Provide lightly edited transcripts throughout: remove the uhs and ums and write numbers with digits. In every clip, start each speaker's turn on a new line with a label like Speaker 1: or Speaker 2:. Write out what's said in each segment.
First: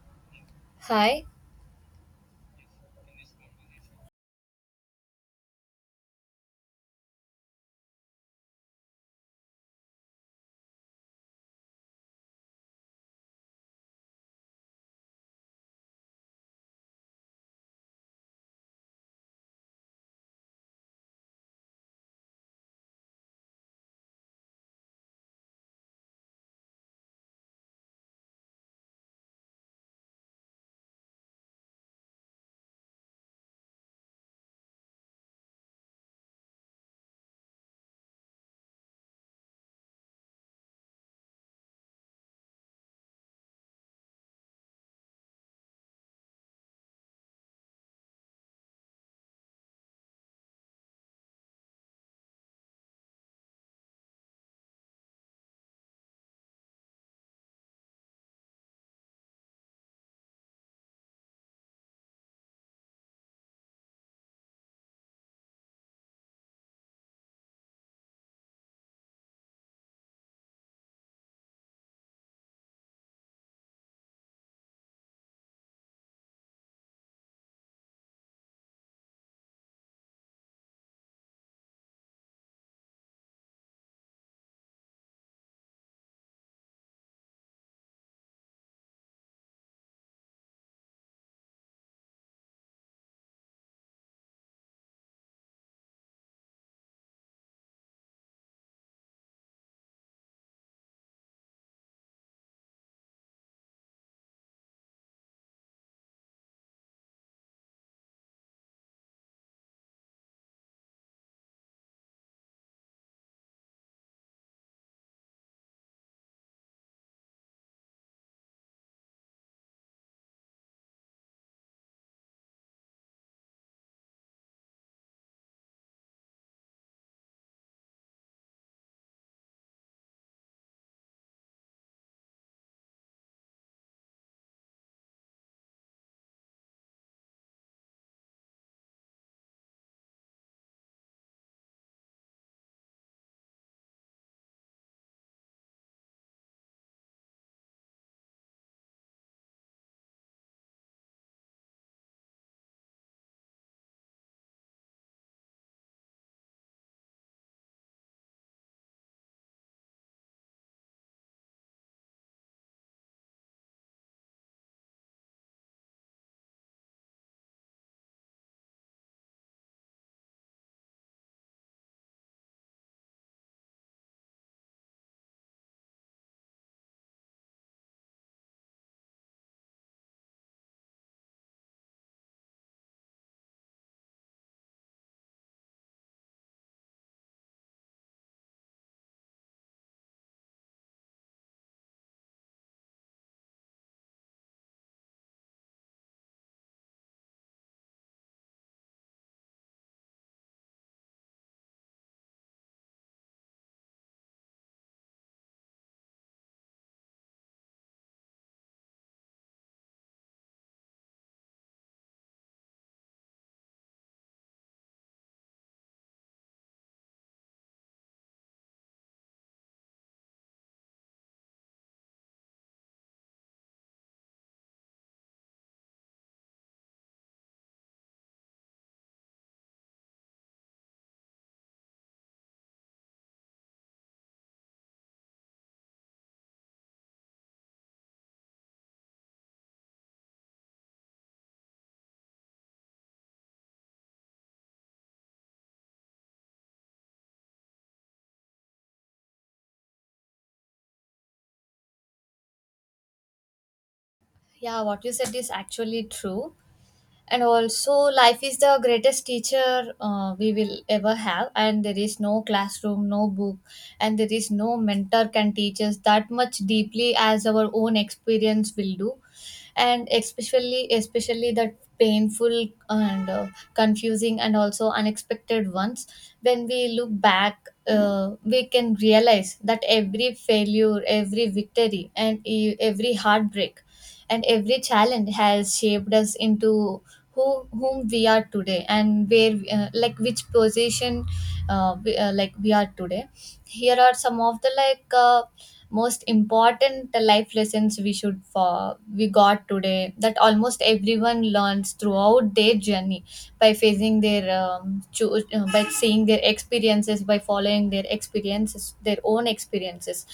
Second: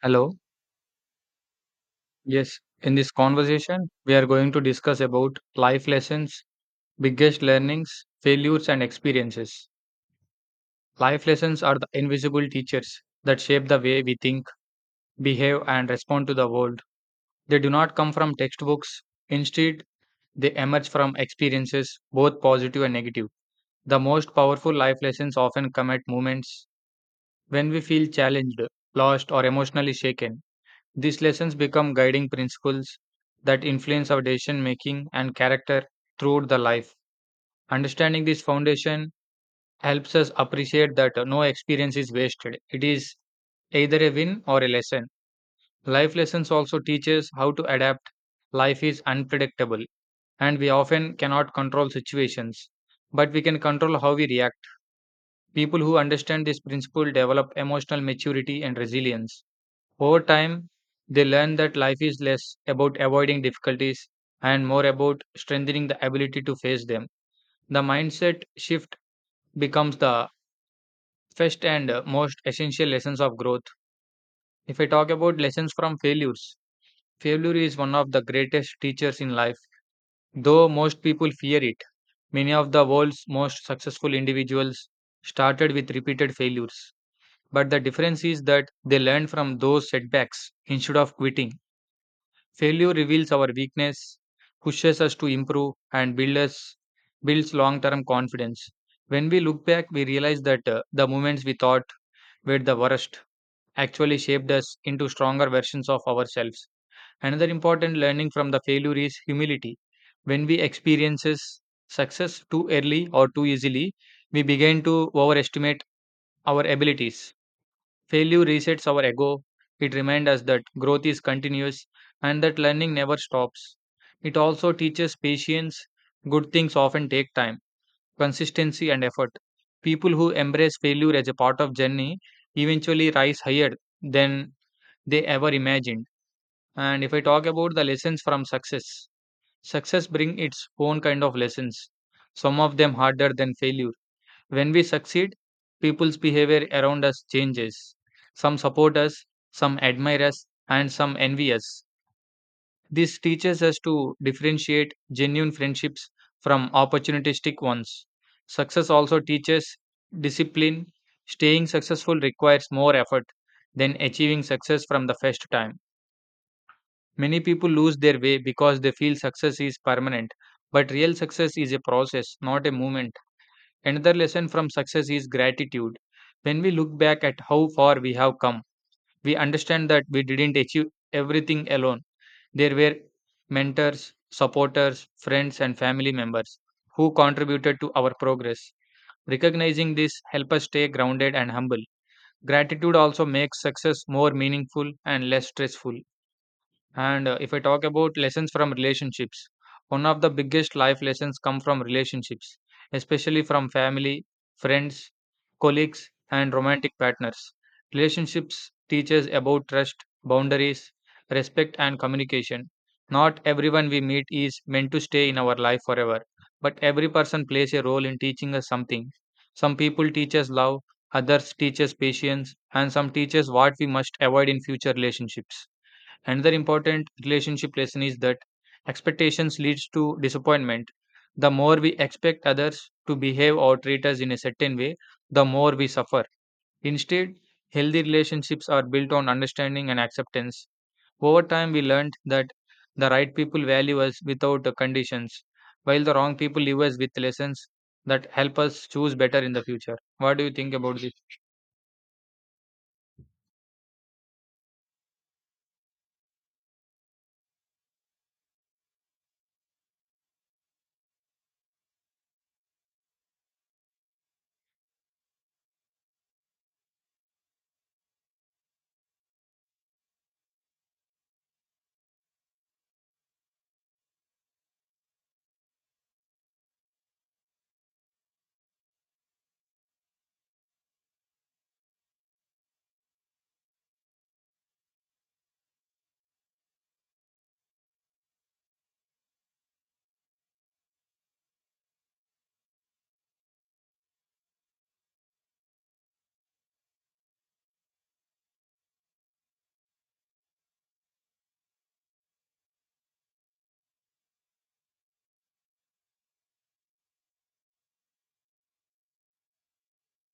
Speaker 1: Hello.
Speaker 2: Hi.
Speaker 1: Yes, in this conversation, we are going to discuss about life lessons, biggest learnings, failures, and experiences. Life lessons are the invisible teachers that shape the way we think, behave, and respond to the world. They do not come from textbooks. Instead, they emerge from experiences, both positive and negative. The most powerful life lessons often come at moments when we feel challenged, lost, or emotionally shaken. These lessons become guiding principles that influence our decision making and character throughout the life. Understanding this foundation helps us appreciate that no experience is wasted. It is either a win or a lesson. Life lessons also teach us how to adapt. Life is unpredictable and we often cannot control situations, but we can control how we react. People who understand this principle develop emotional maturity and resilience. Over time, they learn that life is less about avoiding difficulties and more about strengthening the ability to face them. The mindset shift becomes the first and most essential lessons of growth. If I talk about lessons from failures, failure is one of the greatest teachers in life. Though most people fear it, many of the world's most successful individuals started with repeated failures. But the difference is that they learned from those setbacks instead of quitting. Failure reveals our weakness, pushes us to improve, and builds long term confidence. When we look back, we realize that the moments we thought were the worst actually shaped us into stronger versions of ourselves. Another important learning from the failure is humility. When we experiences success too early or too easily, we begin to overestimate our abilities. Failure resets our ego. It reminds us that growth is continuous and that learning never stops. It also teaches patience. Good things often take time, consistency, and effort. People who embrace failure as a part of journey eventually rise higher than they ever imagined. And if I talk about the lessons from success, success brings its own kind of lessons, some of them harder than failure. When we succeed, people's behavior around us changes. Some support us, some admire us, and some envy us. This teaches us to differentiate genuine friendships from opportunistic ones. Success also teaches discipline. Staying successful requires more effort than achieving success from the first time. Many people lose their way because they feel success is permanent, but real success is a process, not a movement. Another lesson from success is gratitude. When we look back at how far we have come, we understand that we didn't achieve everything alone. There were mentors, supporters, friends, and family members who contributed to our progress. Recognizing this helps us stay grounded and humble. Gratitude also makes success more meaningful and less stressful. And if I talk about lessons from relationships, one of the biggest life lessons come from relationships, especially from family, friends, colleagues, and romantic partners. Relationships teach us about trust, boundaries, respect, and communication. Not everyone we meet is meant to stay in our life forever, but every person plays a role in teaching us something. Some people teach us love, others teach us patience, and some teach us what we must avoid in future relationships. Another important relationship lesson is that expectations leads to disappointment. The more we expect others to behave or treat us in a certain way, the more we suffer. Instead, healthy relationships are built on understanding and acceptance. Over time, we learned that the right people value us without conditions, while the wrong people leave us with lessons that help us choose better in the future. What do you think about this?
Speaker 2: Yeah, what you said is actually true. And also life is the greatest teacher we will ever have, and there is no classroom, no book, and there is no mentor can teach us that much deeply as our own experience will do, and especially the painful and confusing and also unexpected ones. When we look back, we can realize that every failure, every victory, and every heartbreak and every challenge has shaped us into whom we are today, and where like which position like we are today. Here are some of the most important life lessons we should we got today that almost everyone learns throughout their journey by facing their by seeing their experiences, by following their experiences, their own experiences.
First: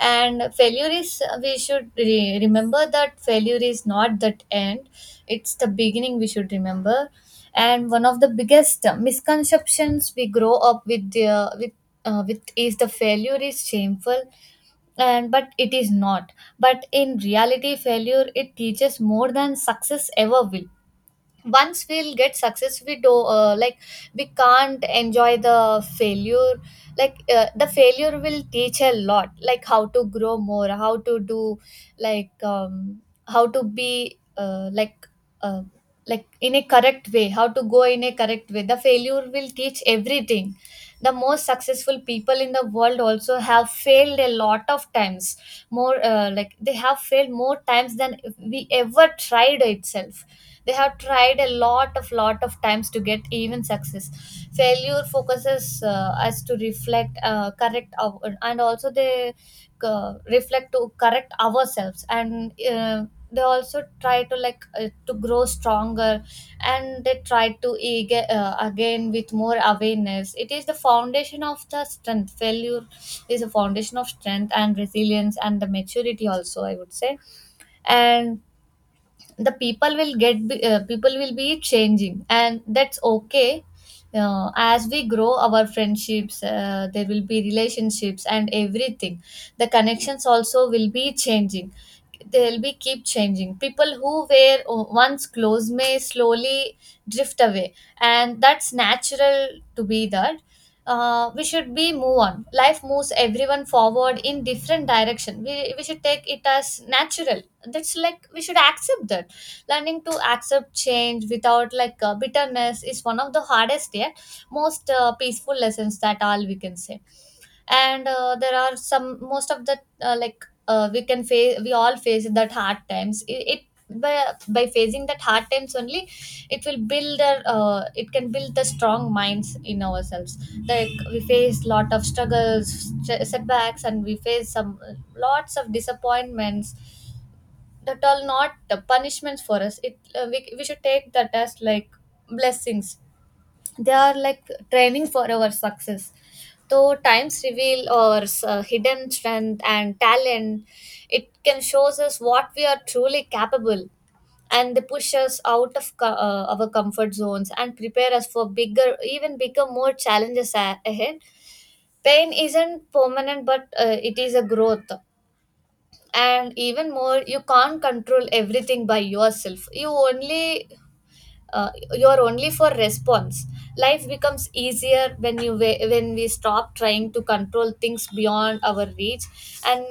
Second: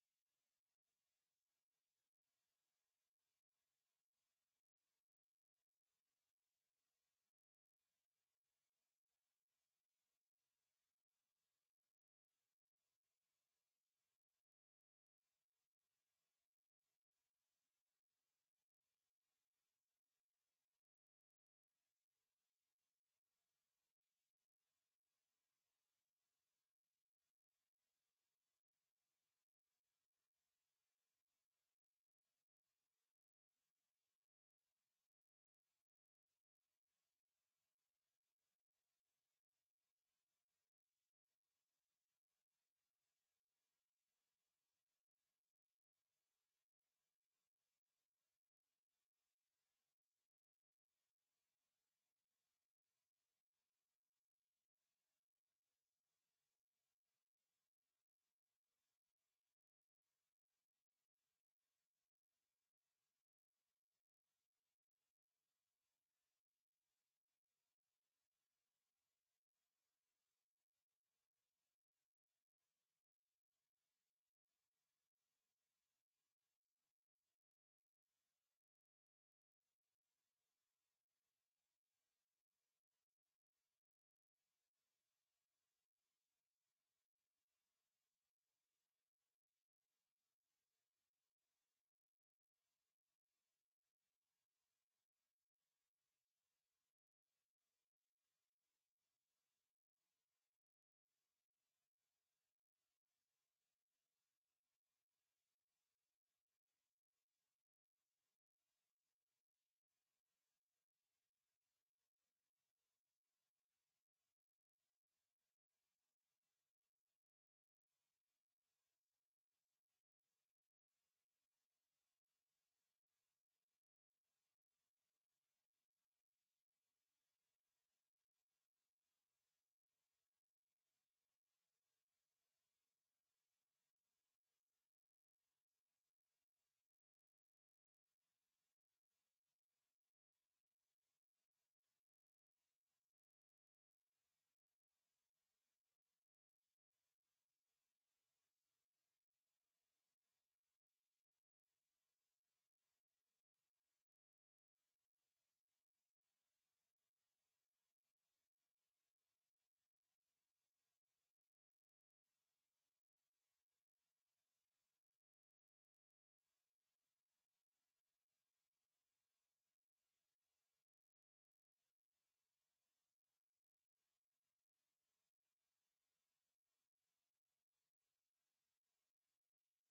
Speaker 2: And failure is, we should remember that failure is not that end, it's the beginning, we should remember. And one of the biggest misconceptions we grow up with is the failure is shameful, and but it is not. But in reality, failure, it teaches more than success ever will. Once we'll get success, we do like we can't enjoy the failure. The failure will teach a lot, like how to grow more, how to do, like um, how to be uh, like in a correct way, how to go in a correct way, the failure will teach everything. The most successful people in the world also have failed a lot of times. More like, they have failed more times than we ever tried itself. They have tried a lot of times to get even success. Failure focuses us to reflect correct and also they reflect to correct ourselves, and they also try to to grow stronger, and they try to again with more awareness. It is the foundation of the strength. Failure is a foundation of strength and resilience and the maturity also, I would say. And the people will get people will be changing, and that's okay. As we grow, our friendships, there will be relationships and everything, the connections also will be changing. They'll be keep changing. People who were once close may slowly drift away, and that's natural to be that. We should be move on. Life moves everyone forward in different direction. We should take it as natural. That's like we should accept that. Learning to accept change without bitterness is one of the hardest yet most peaceful lessons that all, we can say. And there are some, most of the we can face, we all face that hard times. By, by facing that hard times only, it will build it can build the strong minds in ourselves. Like, we face lot of struggles, setbacks, and we face some lots of disappointments. That all not the punishments for us. We should take that as like blessings. They are like training for our success. Though times reveal our hidden strength and talent. It can shows us what we are truly capable, and they push us out of our comfort zones and prepare us for bigger even bigger more challenges ahead. Pain isn't permanent, but it is a growth. And even more, you can't control everything by yourself. You only you're only for response. Life becomes easier when when we stop trying to control things beyond our reach. And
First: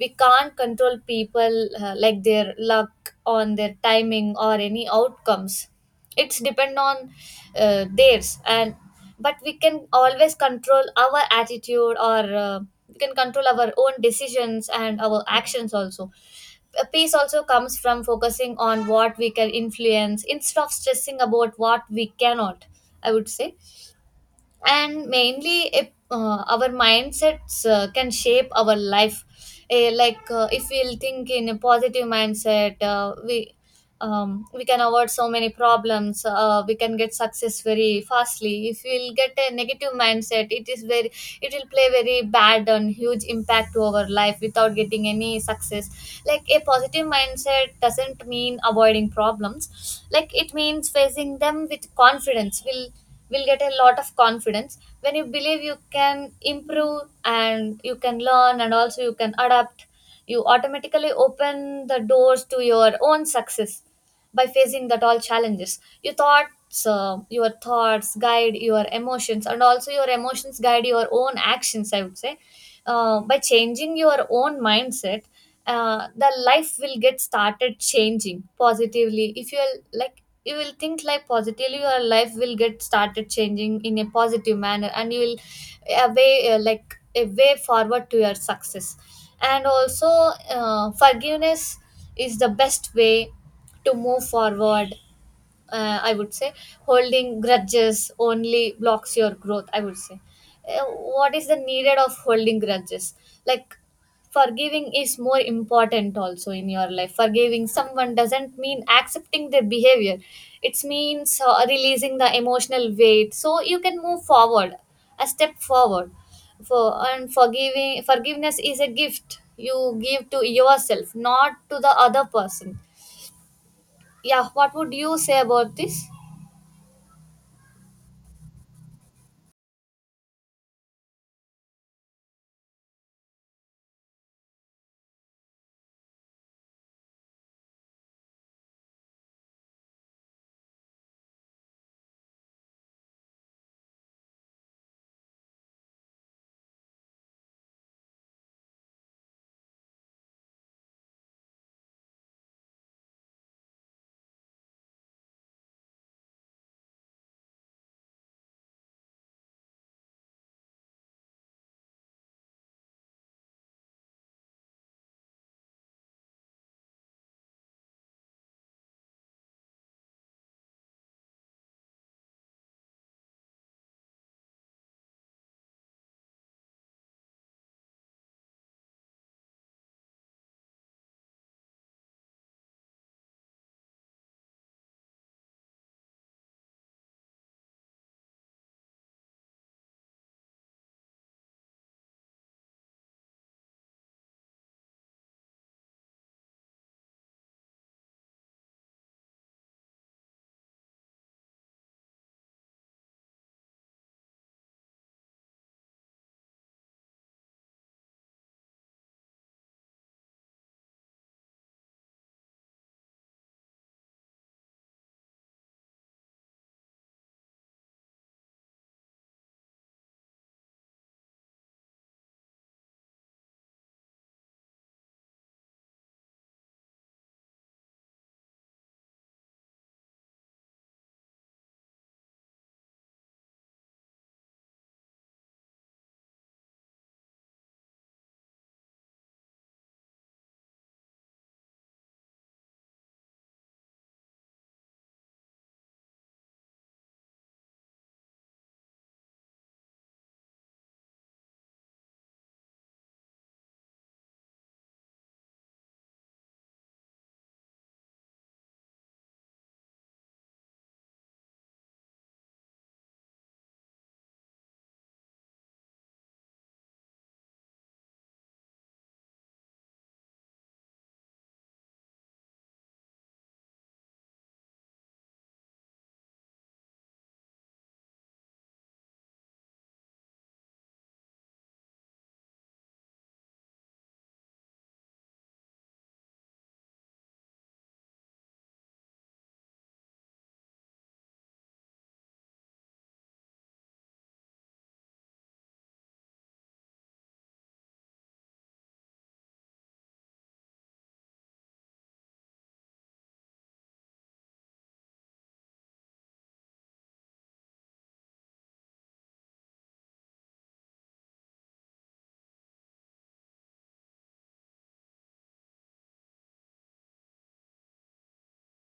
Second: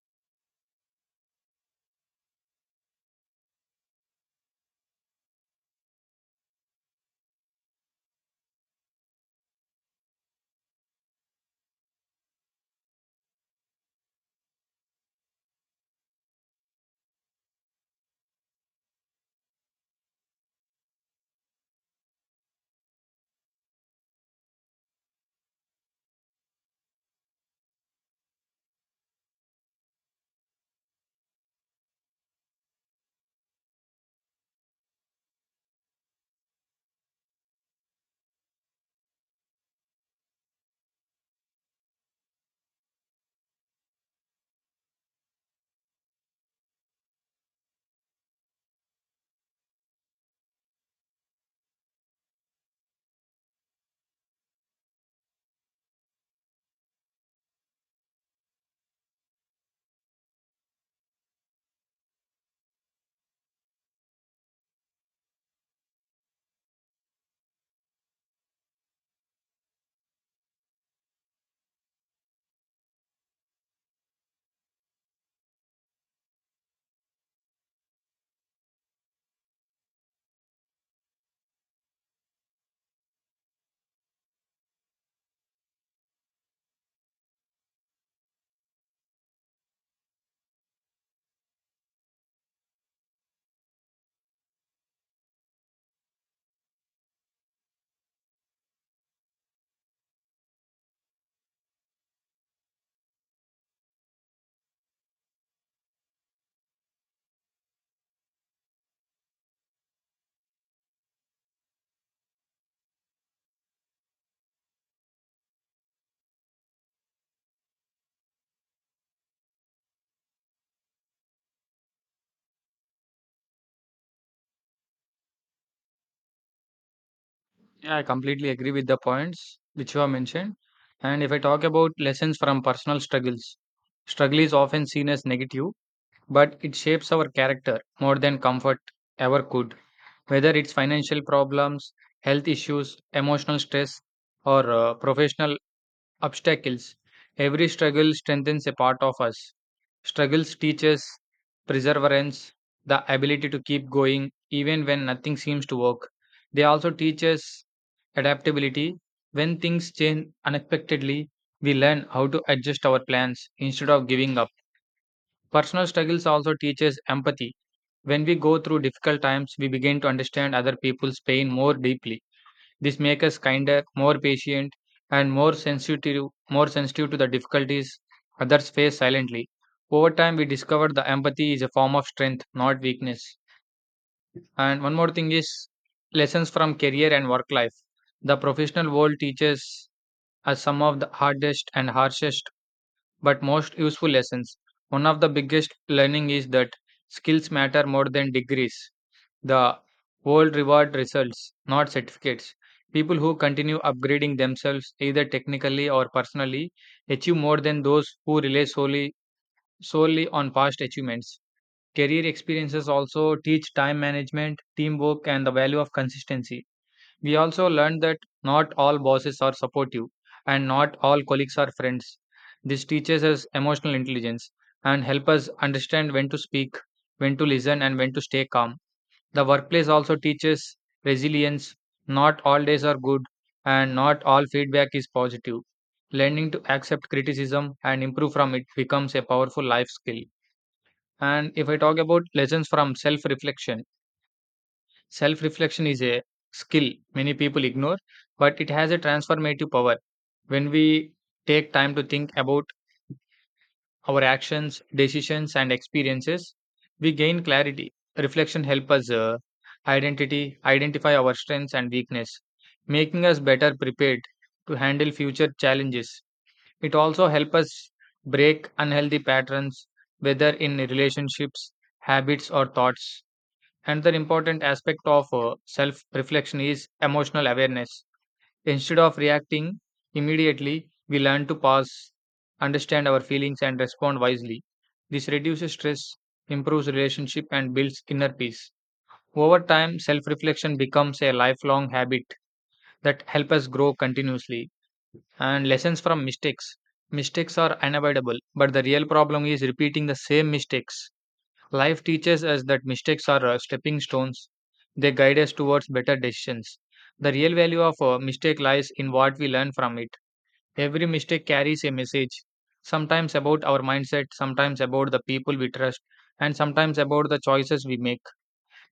Speaker 2: we can't control people, like their luck on their timing or any outcomes. It's depend on theirs. And but we can always control our attitude, or we can control our own decisions and our actions also. Peace also comes from focusing on what we can influence instead of stressing about what we cannot, I would say. And mainly, if our mindsets can shape our life. Like, if we'll think in a positive mindset, we can avoid so many problems. We can get success very fastly. If we'll get a negative mindset, it is very, it will play very bad and huge impact to our life without getting any success. Like, a positive mindset doesn't mean avoiding problems. Like, it means facing them with confidence. Will get a lot of confidence when you believe you can improve, and you can learn, and also you can adapt. You automatically open the doors to your own success by facing that all challenges. Your thoughts, your thoughts guide your emotions, and also your emotions guide your own actions, I would say. By changing your own mindset, the life will get started changing positively. If you are like, you will think like positively, your life will get started changing in a positive manner, and you will a way, like a way forward to your success. And also, forgiveness is the best way to move forward, I would say. Holding grudges only blocks your growth, I would say. Uh, what is the needed of holding grudges? Like, forgiving is more important also in your life. Forgiving someone doesn't mean accepting their behavior. It means releasing the emotional weight, so you can move forward, a step forward. For and forgiving Forgiveness is a gift you give to yourself, not to the other person. Yeah, what would you say about this?
Speaker 1: Yeah, I completely agree with the points which you have mentioned. And if I talk about lessons from personal struggles, struggle is often seen as negative, but it shapes our character more than comfort ever could. Whether it's financial problems, health issues, emotional stress, or professional obstacles, every struggle strengthens a part of us. Struggles teach us perseverance, the ability to keep going even when nothing seems to work. They also teach us adaptability when things change unexpectedly we learn how to adjust our plans instead of giving up. Personal struggles also teaches empathy. When we go through difficult times we begin to understand other people's pain more deeply. This makes us kinder, more patient, and more sensitive to the difficulties others face silently. Over time we discover the empathy is a form of strength, not weakness. And one more thing is lessons from career and work life. The professional world teaches as some of the hardest and harshest but most useful lessons. One of the biggest learning is that skills matter more than degrees. The world reward results, not certificates. People who continue upgrading themselves either technically or personally achieve more than those who rely solely on past achievements. Career experiences also teach time management, teamwork, and the value of consistency. We also learned that not all bosses are supportive and not all colleagues are friends. This teaches us emotional intelligence and help us understand when to speak, when to listen, and when to stay calm. The workplace also teaches resilience. Not all days are good and not all feedback is positive. Learning to accept criticism and improve from it becomes a powerful life skill. And if I talk about lessons from self reflection, self reflection is a skill many people ignore, but it has a transformative power. When we take time to think about our actions, decisions, and experiences, we gain clarity. Reflection helps us identify our strengths and weakness, making us better prepared to handle future challenges. It also helps us break unhealthy patterns, whether in relationships, habits, or thoughts. Another important aspect of self reflection is emotional awareness. Instead of reacting immediately, we learn to pause, understand our feelings, and respond wisely. This reduces stress, improves relationship, and builds inner peace. Over time, self reflection becomes a lifelong habit that helps us grow continuously. And lessons from mistakes. Mistakes are unavoidable, but the real problem is repeating the same mistakes. Life teaches us that mistakes are stepping stones. They guide us towards better decisions. The real value of a mistake lies in what we learn from it. Every mistake carries a message, sometimes about our mindset, sometimes about the people we trust, and sometimes about the choices we make.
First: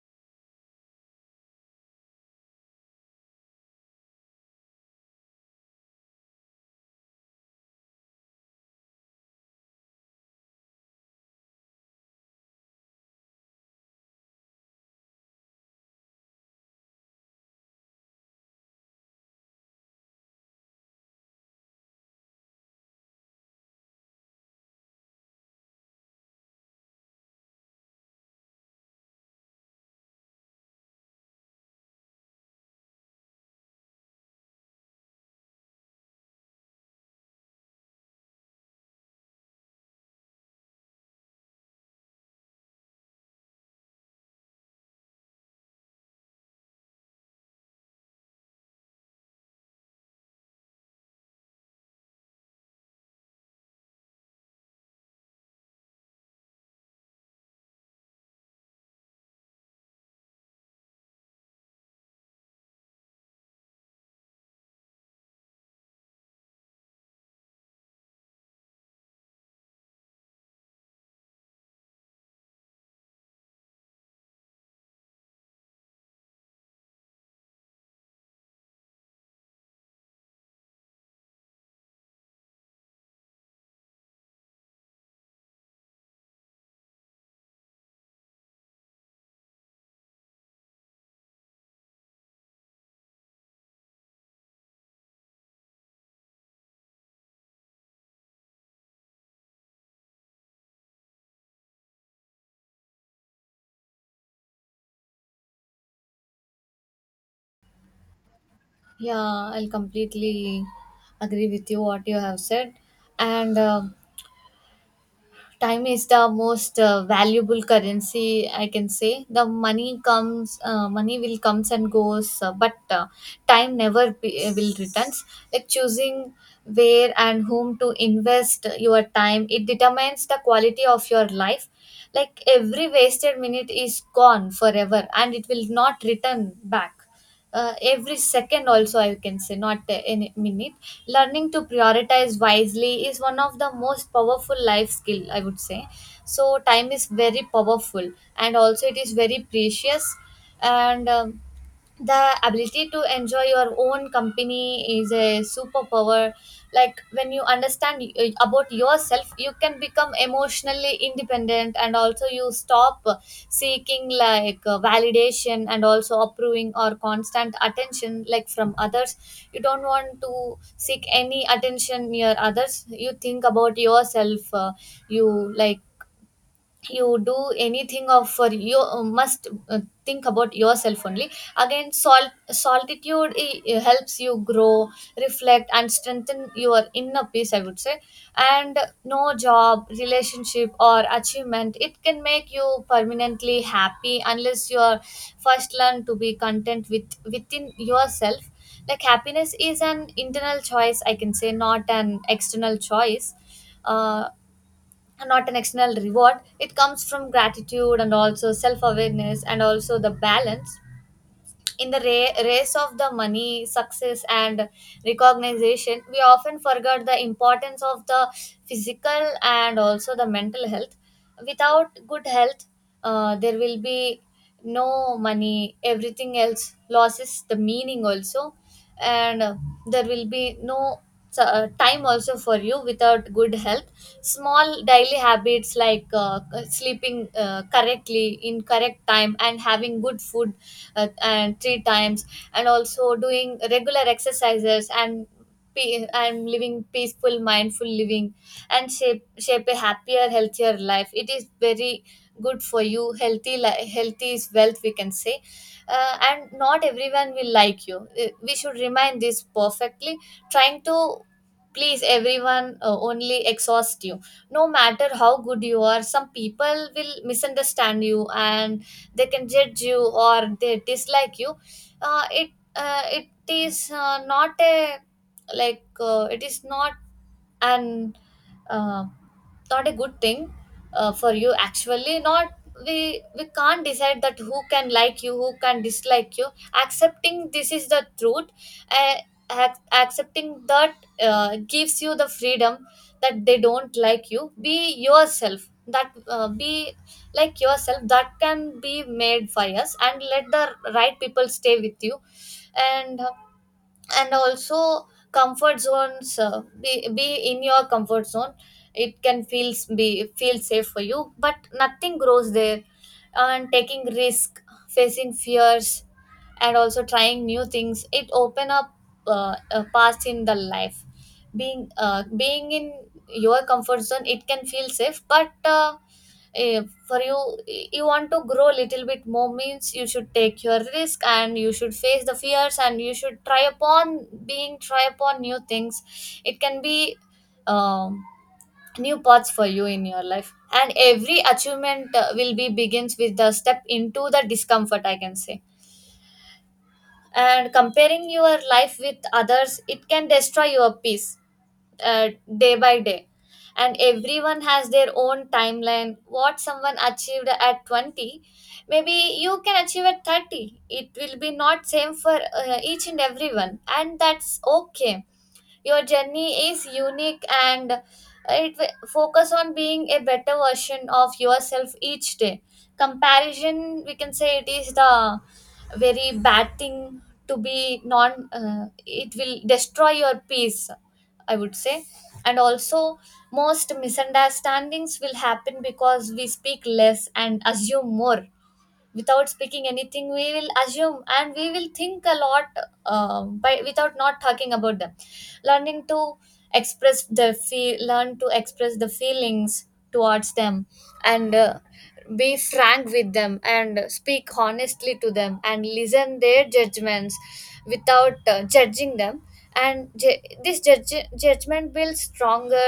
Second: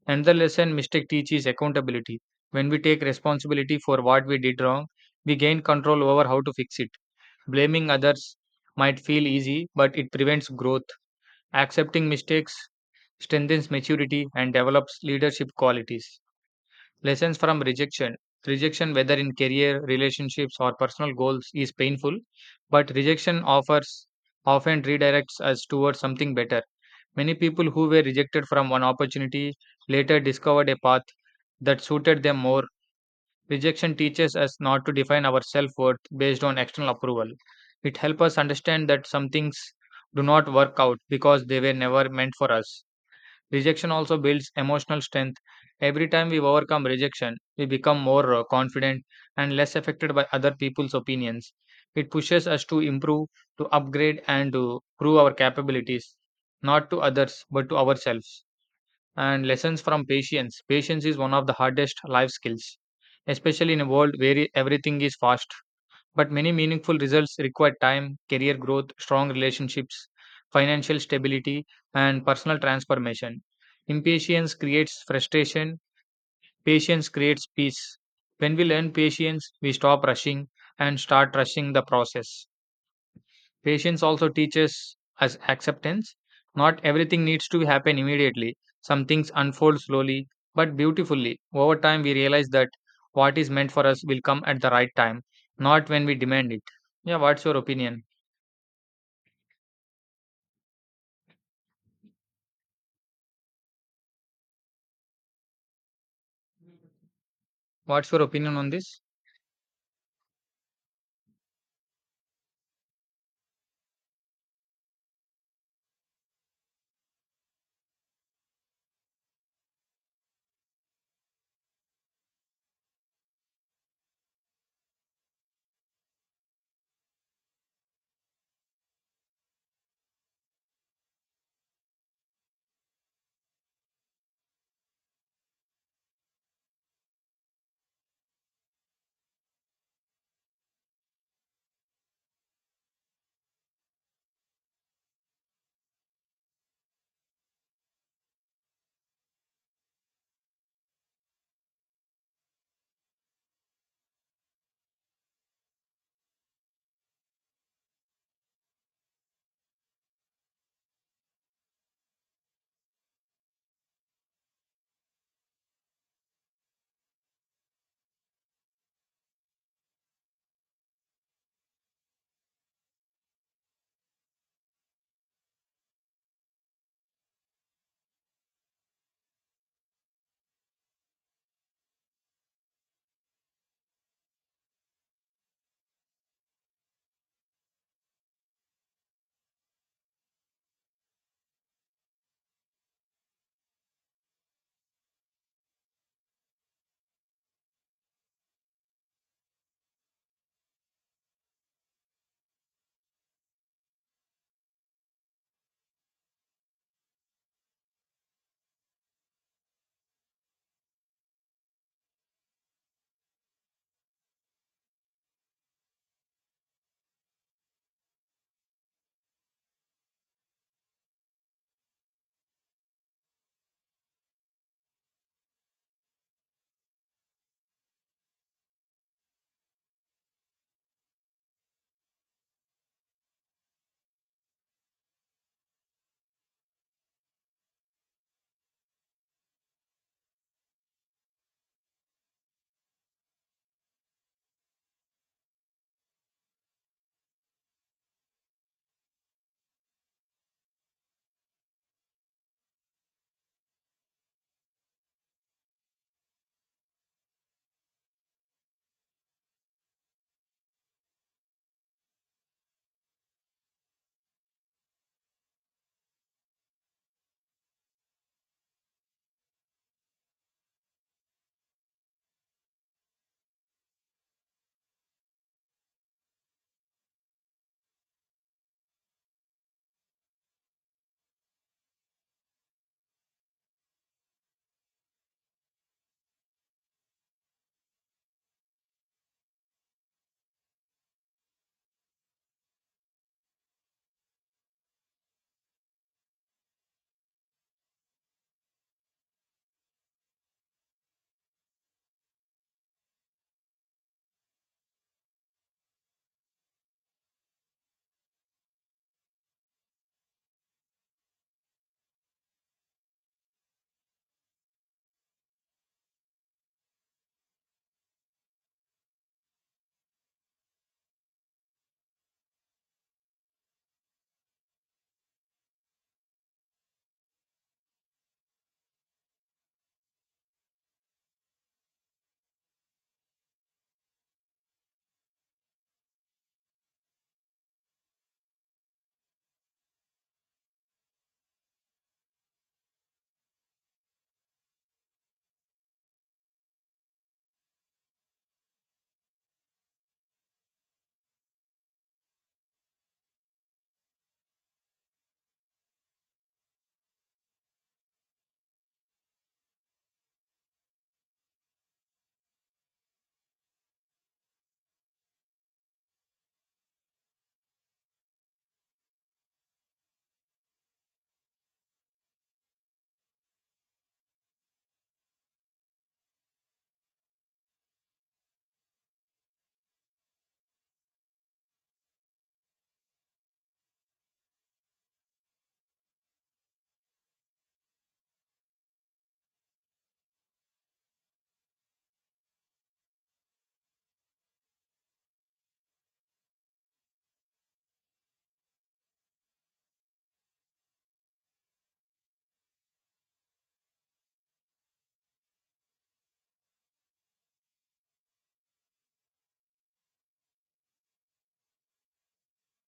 Speaker 1: Another lesson mistake teaches accountability. When we take responsibility for what we did wrong, we gain control over how to fix it. Blaming others might feel easy, but it prevents growth. Accepting mistakes strengthens maturity and develops leadership qualities. Lessons from rejection. Rejection, whether in career, relationships, or personal goals, is painful, but rejection offers often redirects us towards something better. Many people who were rejected from one opportunity later discovered a path that suited them more. Rejection teaches us not to define our self worth based on external approval. It helps us understand that some things do not work out because they were never meant for us. Rejection also builds emotional strength. Every time we overcome rejection, we become more confident and less affected by other people's opinions. It pushes us to improve, to upgrade, and to prove our capabilities, not to others, but to ourselves. And lessons from patience. Patience is one of the hardest life skills, especially in a world where everything is fast. But many meaningful results require time, career growth, strong relationships, financial stability, and personal transformation. Impatience creates frustration, patience creates peace. When we learn patience, we stop rushing and start trusting the process. Patience also teaches us acceptance. Not everything needs to happen immediately. Some things unfold slowly but beautifully. Over time, we realize that what is meant for us will come at the right time, not when we demand it. Yeah, what's your opinion? What's your opinion on this?
Speaker 2: Yeah, I'll completely agree with you what you have said. And time is the most valuable currency, I can say. The money comes, money will comes and goes, but time never will returns. Like, choosing where and whom to invest your time, it determines the quality of your life. Like, every wasted minute is gone forever, and it will not return back. Every second also, I can say, not in minute. Learning to prioritize wisely is one of the most powerful life skill, I would say. So time is very powerful, and also it is very precious. And the ability to enjoy your own company is a superpower. Like, when you understand about yourself, you can become emotionally independent, and also you stop seeking validation and also approving or constant attention like from others. You don't want to seek any attention near others. You think about yourself. You like, you do anything of for you, must think about yourself only. Again, salt solitude helps you grow, reflect, and strengthen your inner peace, I would say. And no job, relationship, or achievement, it can make you permanently happy, unless you are first learn to be content with within yourself. Like, happiness is an internal choice, I can say, not an external choice. Uh, and not an external reward. It comes from gratitude and also self awareness and also the balance. In the race of the money, success, and recognition, we often forget the importance of the physical and also the mental health. Without good health, there will be no money, everything else loses the meaning also, and there will be no so, time also for you without good health. Small daily habits, like sleeping correctly in correct time, and having good food, and three times, and also doing regular exercises, and and living peaceful, mindful living, and shape a happier, healthier life. It is very good for you. Healthy is wealth, we can say. And not everyone will like you. We should remind this perfectly. Trying to please everyone only exhaust you. No matter how good you are, some people will misunderstand you, and they can judge you or they dislike you. uh, it it is, not a, it is not an, uh, not a good thing for you actually, not. We can't decide that who can like you, who can dislike you. Accepting this is the truth. uh, Accepting that gives you the freedom that they don't like you. Be yourself, that be like yourself, that can be made by us, and let the right people stay with you. And and also, comfort zones, be in your comfort zone, it can feel safe for you, but nothing grows there. And taking risk, facing fears, and also trying new things, it open up a path in the life. Being in your comfort zone, it can feel safe, but eh, for you, you want to grow a little bit more means you should take your risk, and you should face the fears, and you should try upon, being try upon new things. It can be, um, new paths for you in your life. And every achievement will be begins with the step into the discomfort, I can say. And comparing your life with others, it can destroy your peace uh, day by day. And everyone has their own timeline. What someone achieved at 20, maybe you can achieve at 30. It will be not same for each and everyone, and that's okay. Your journey is unique, and it will focus on being a better version of yourself each day. Comparison, we can say, it is the very bad thing to be non it will destroy your peace, I would say. And also, most misunderstandings will happen because we speak less and assume more. Without speaking anything, we will assume and we will think a lot, by without not talking about them. Learning to express the feel, learn to express the feelings towards them, and be frank with them and speak honestly to them and listen their judgments without judging them. And judgment builds stronger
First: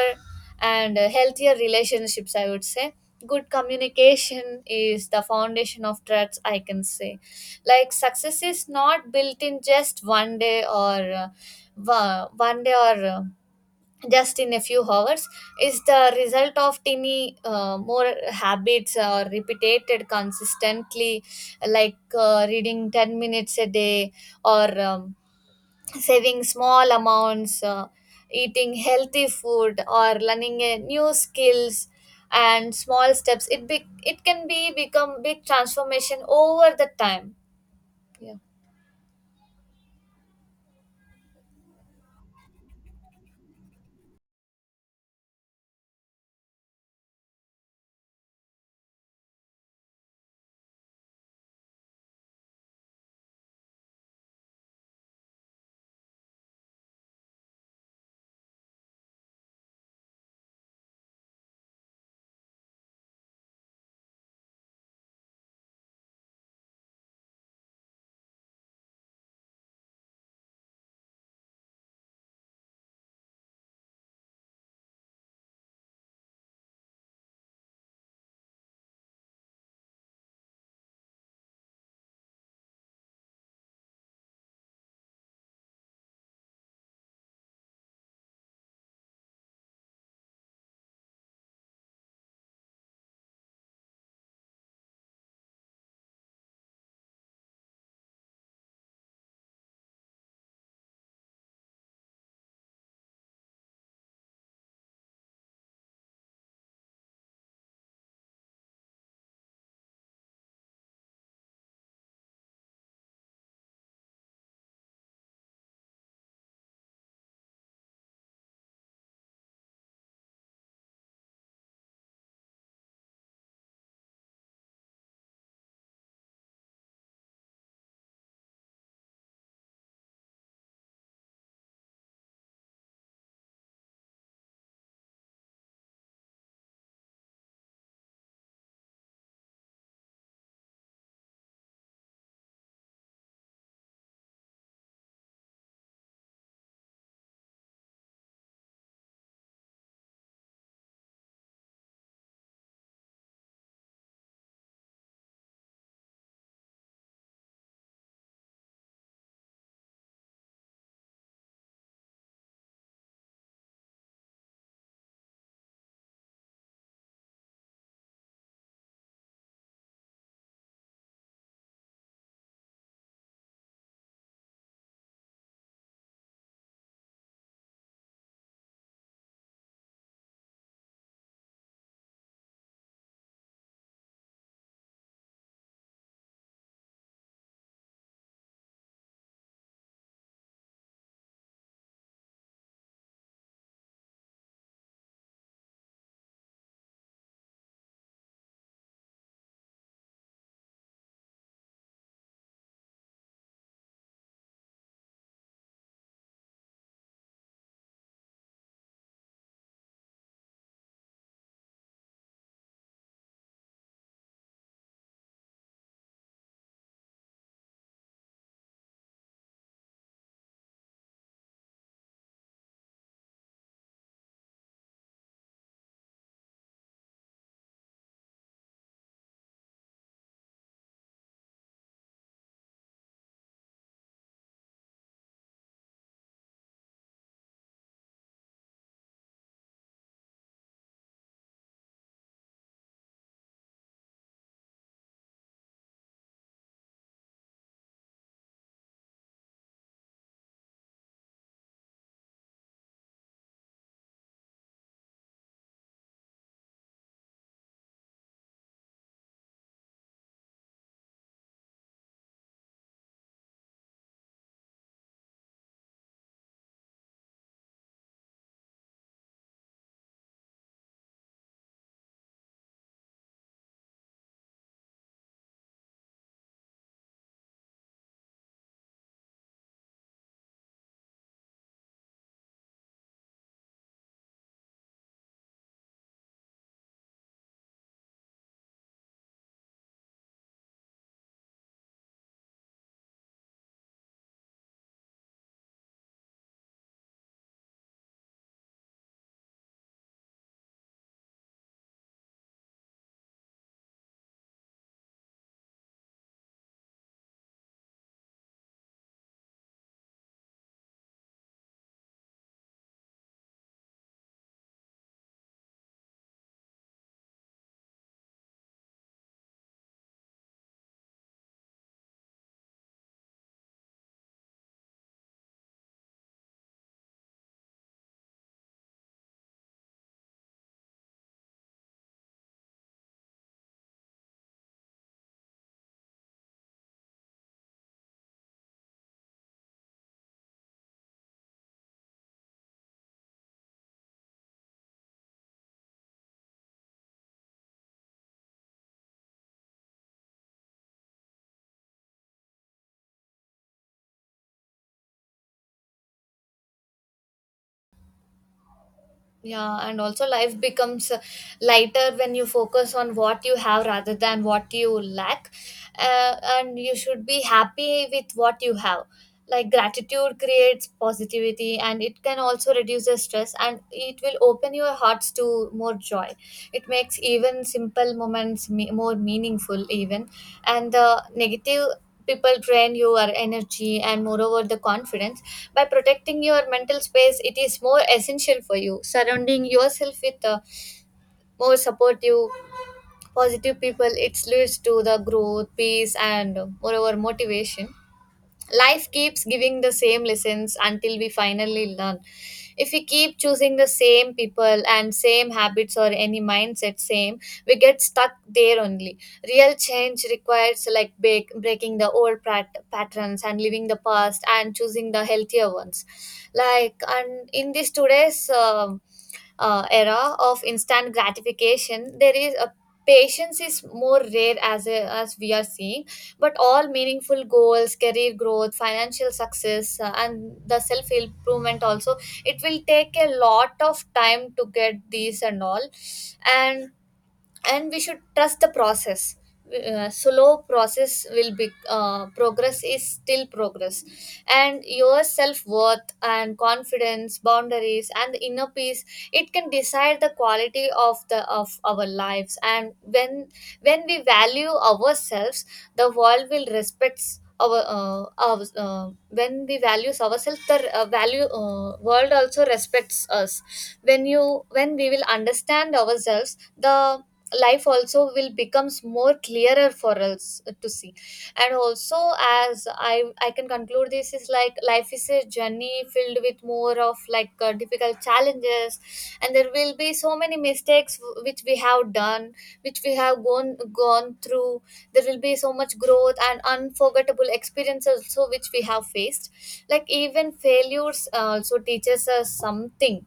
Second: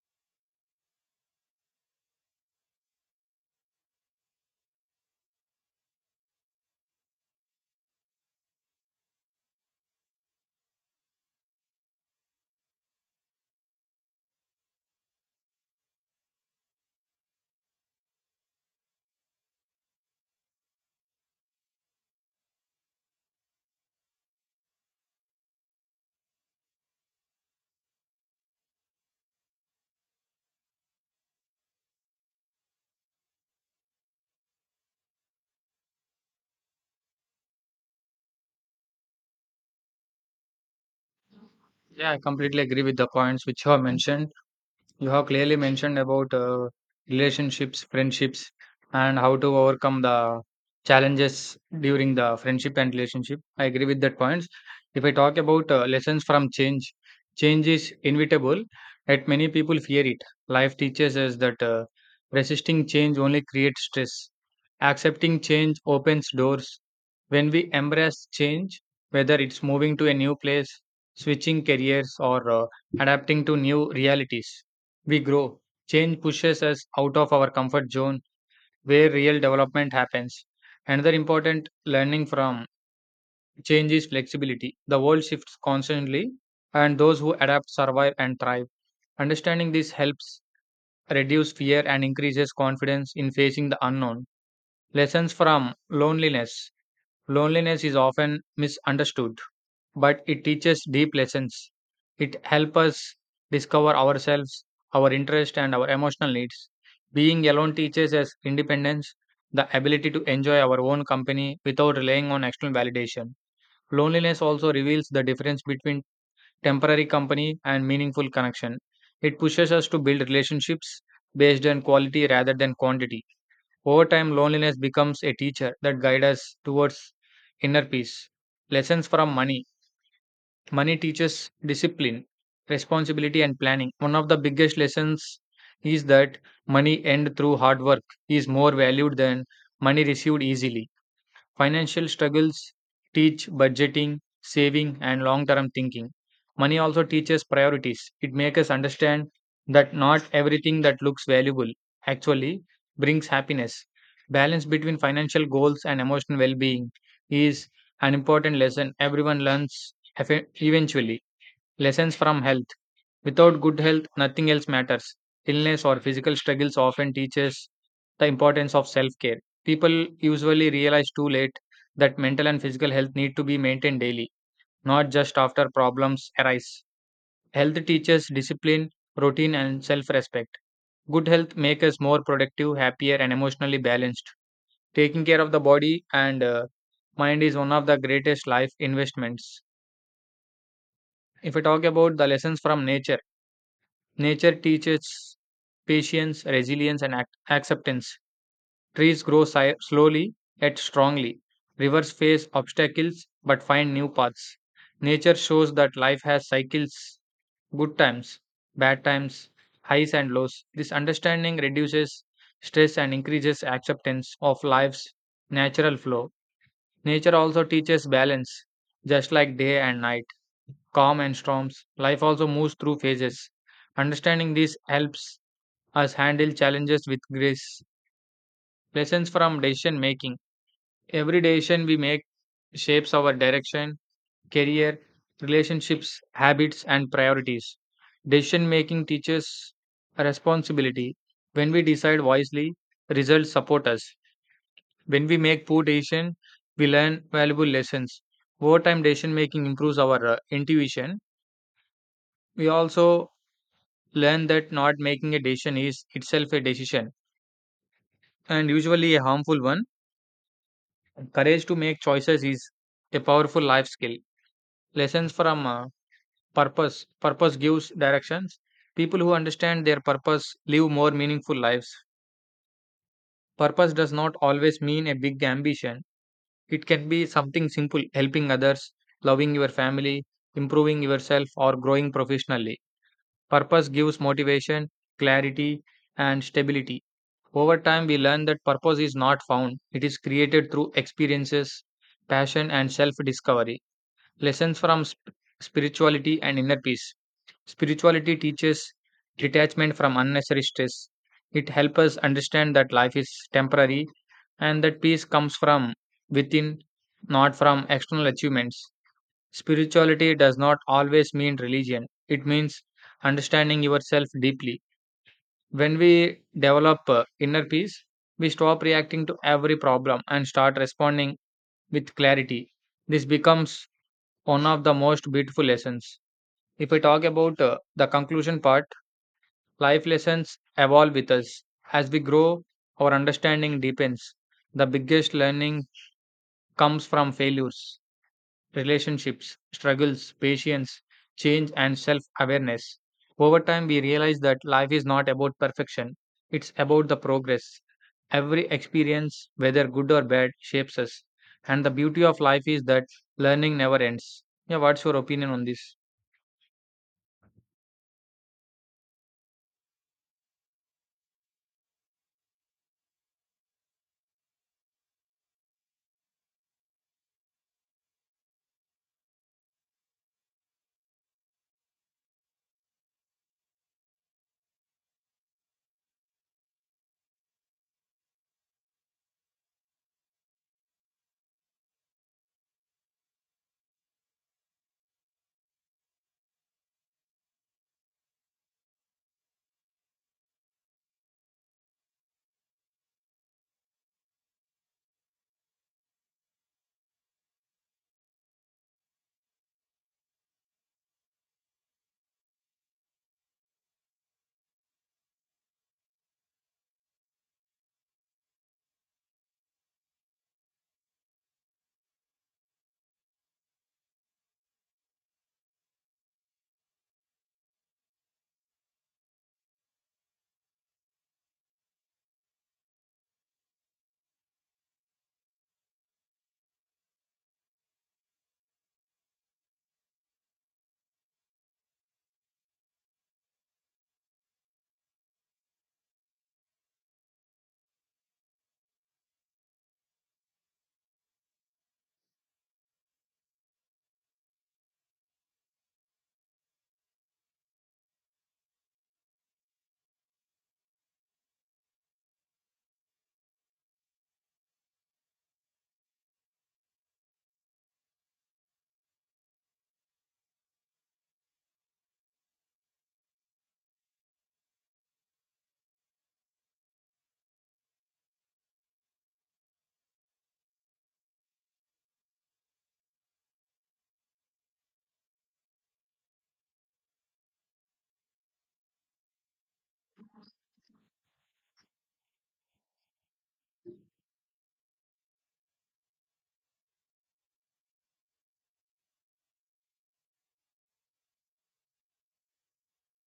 Speaker 2: and healthier relationships, I would say. Good communication is the foundation of trust, I can say. Like, success is not built in just 1 day 1 day or just in a few hours. Is the result of tiny more habits or repeated consistently, like reading 10 minutes a day, or saving small amounts, eating healthy food, or learning a new skills. And small steps, It be it can be become big transformation over the time. Yeah.
Speaker 1: Yeah, I completely agree with the points which you have mentioned. You have clearly mentioned about relationships, friendships, and how to overcome the challenges during the friendship and relationship. I agree with that points. If I talk about lessons from change, change is inevitable, yet many people fear it. Life teaches us that resisting change only creates stress. Accepting change opens doors. When we embrace change, whether it's moving to a new place, switching careers, or adapting to new realities we grow. Change pushes us out of our comfort zone where real development happens. Another important learning from change is flexibility. The world shifts constantly, and those who adapt survive and thrive. Understanding this helps reduce fear and increases confidence in facing the unknown. Lessons from loneliness. Loneliness is often misunderstood but it teaches deep lessons. It helps us discover ourselves, our interests, and our emotional needs. Being alone teaches us independence, the ability to enjoy our own company without relying on external validation. Loneliness also reveals the difference between temporary company and meaningful connection. It pushes us to build relationships based on quality rather than quantity. Over time, loneliness becomes a teacher that guides us towards inner peace. Lessons from money. Money teaches discipline, responsibility, and planning. One of the biggest lessons is that money earned through hard work is more valued than money received easily. Financial struggles teach budgeting, saving, and long term thinking. Money also teaches priorities. It makes us understand that not everything that looks valuable actually brings happiness. Balance between financial goals and emotional well being is an important lesson everyone learns eventually. Lessons from health. Without good health, nothing else matters. Illness or physical struggles often teaches the importance of self-care. People usually realize too late that mental and physical health need to be maintained daily, not just after problems arise. Health teaches discipline, routine, and self-respect. Good health makes us more productive, happier, and emotionally balanced. Taking care of the body and mind is one of the greatest life investments. If I talk about the lessons from nature, nature teaches patience, resilience, and acceptance. Trees grow slowly yet strongly. Rivers face obstacles but find new paths. Nature shows that life has cycles: good times, bad times, highs and lows. This understanding reduces stress and increases acceptance of life's natural flow. Nature also teaches balance, just like day and night, calm and storms. Life also moves through phases. Understanding this helps us handle challenges with grace. Lessons from decision making. Every decision we make shapes our direction, career, relationships, habits, and priorities. Decision making teaches responsibility. When we decide wisely, results support us. When we make poor decisions, we learn valuable lessons. Over time, decision making improves our intuition. We also learn that not making a decision is itself a decision and usually a harmful one. Courage to make choices is a powerful life skill. Lessons from purpose. Purpose gives directions. People who understand their purpose live more meaningful lives. Purpose does not always mean a big ambition. It can be something simple: helping others, loving your family, improving yourself, or growing professionally. Purpose gives motivation, clarity, and stability. Over time, we learn that purpose is not found, it is created through experiences, passion, and self discovery. Lessons from spirituality and inner peace. Spirituality teaches detachment from unnecessary stress. It helps us understand that life is temporary and that peace comes from within, not from external achievements. Spirituality does not always mean religion, it means understanding yourself deeply. When we develop inner peace, we stop reacting to every problem and start responding with clarity. This becomes one of the most beautiful lessons. If we talk about the conclusion part, life lessons evolve with us. As we grow, our understanding deepens. The biggest learning comes from failures, relationships, struggles, patience, change, and self awareness. Over time, we realize that life is not about perfection, it's about the progress. Every experience, whether good or bad, shapes us. And the beauty of life is that learning never ends. Yeah, what's your opinion on this?
Speaker 2: Yeah, and also life becomes lighter when you focus on what you have rather than what you lack. And you should be happy with what you have. Like, gratitude creates positivity, and it can also reduce the stress, and it will open your hearts to more joy. It makes even simple moments more meaningful, even. And the negative people drain your energy, and moreover the confidence. By protecting your mental space, it is more essential for you. Surrounding yourself with more supportive positive people, it leads to the growth, peace, and moreover motivation. Life keeps giving the same lessons until we finally learn. If we keep choosing the same people and same habits or any mindset same, we get stuck there only. Real change requires like breaking the old patterns and leaving the past and choosing the healthier ones. Like, and in this today's era of instant gratification, there is a patience is more rare as we are seeing. But all meaningful goals, career growth, financial success, and the self improvement also, it will take a lot of time to get these and all. And we should trust the process. Slow process will be, progress is still progress. And your self-worth and confidence, boundaries, and the inner peace, it can decide the quality of the of our lives. And when we value ourselves, the world will respect our uh, when we values ourselves, the value world also respects us. When you when we will understand ourselves, the life also will becomes more clearer for us to see. And also, as I can conclude, this is like, life is a journey filled with more of like difficult challenges. And there will be so many mistakes which we have done, which we have gone through. There will be so much growth and unforgettable experiences also which we have faced. Like, even failures also teaches us something.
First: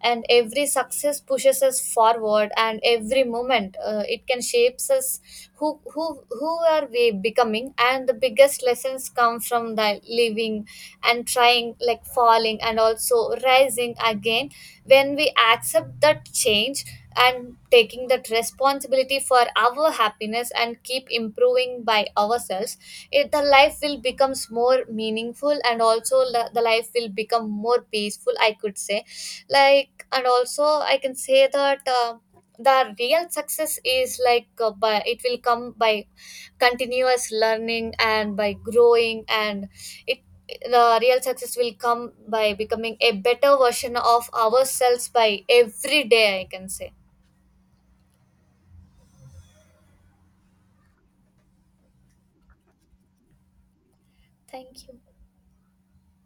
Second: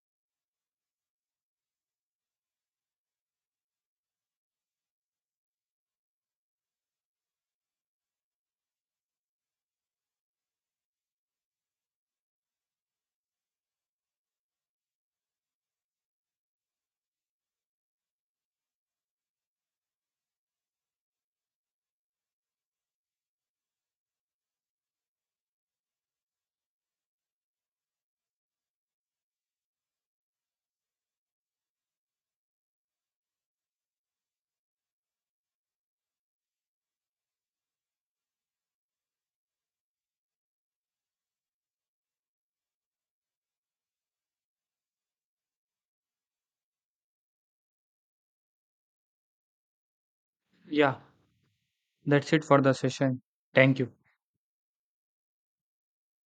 Speaker 2: And every success pushes us forward, and every moment it can shapes us, who are we becoming. And the biggest lessons come from the living and trying, like falling and also rising again. When we accept that change and taking that responsibility for our happiness and keep improving by ourselves, the life will becomes more meaningful, and also the life will become more peaceful, I could say. Like, and also I can say that the real success is like, by it will come by continuous learning and by growing. And it the real success will come by becoming a better version of ourselves by every day, I can say.
Speaker 1: Yeah, that's it for the session. Thank you.
Speaker 2: Thank you.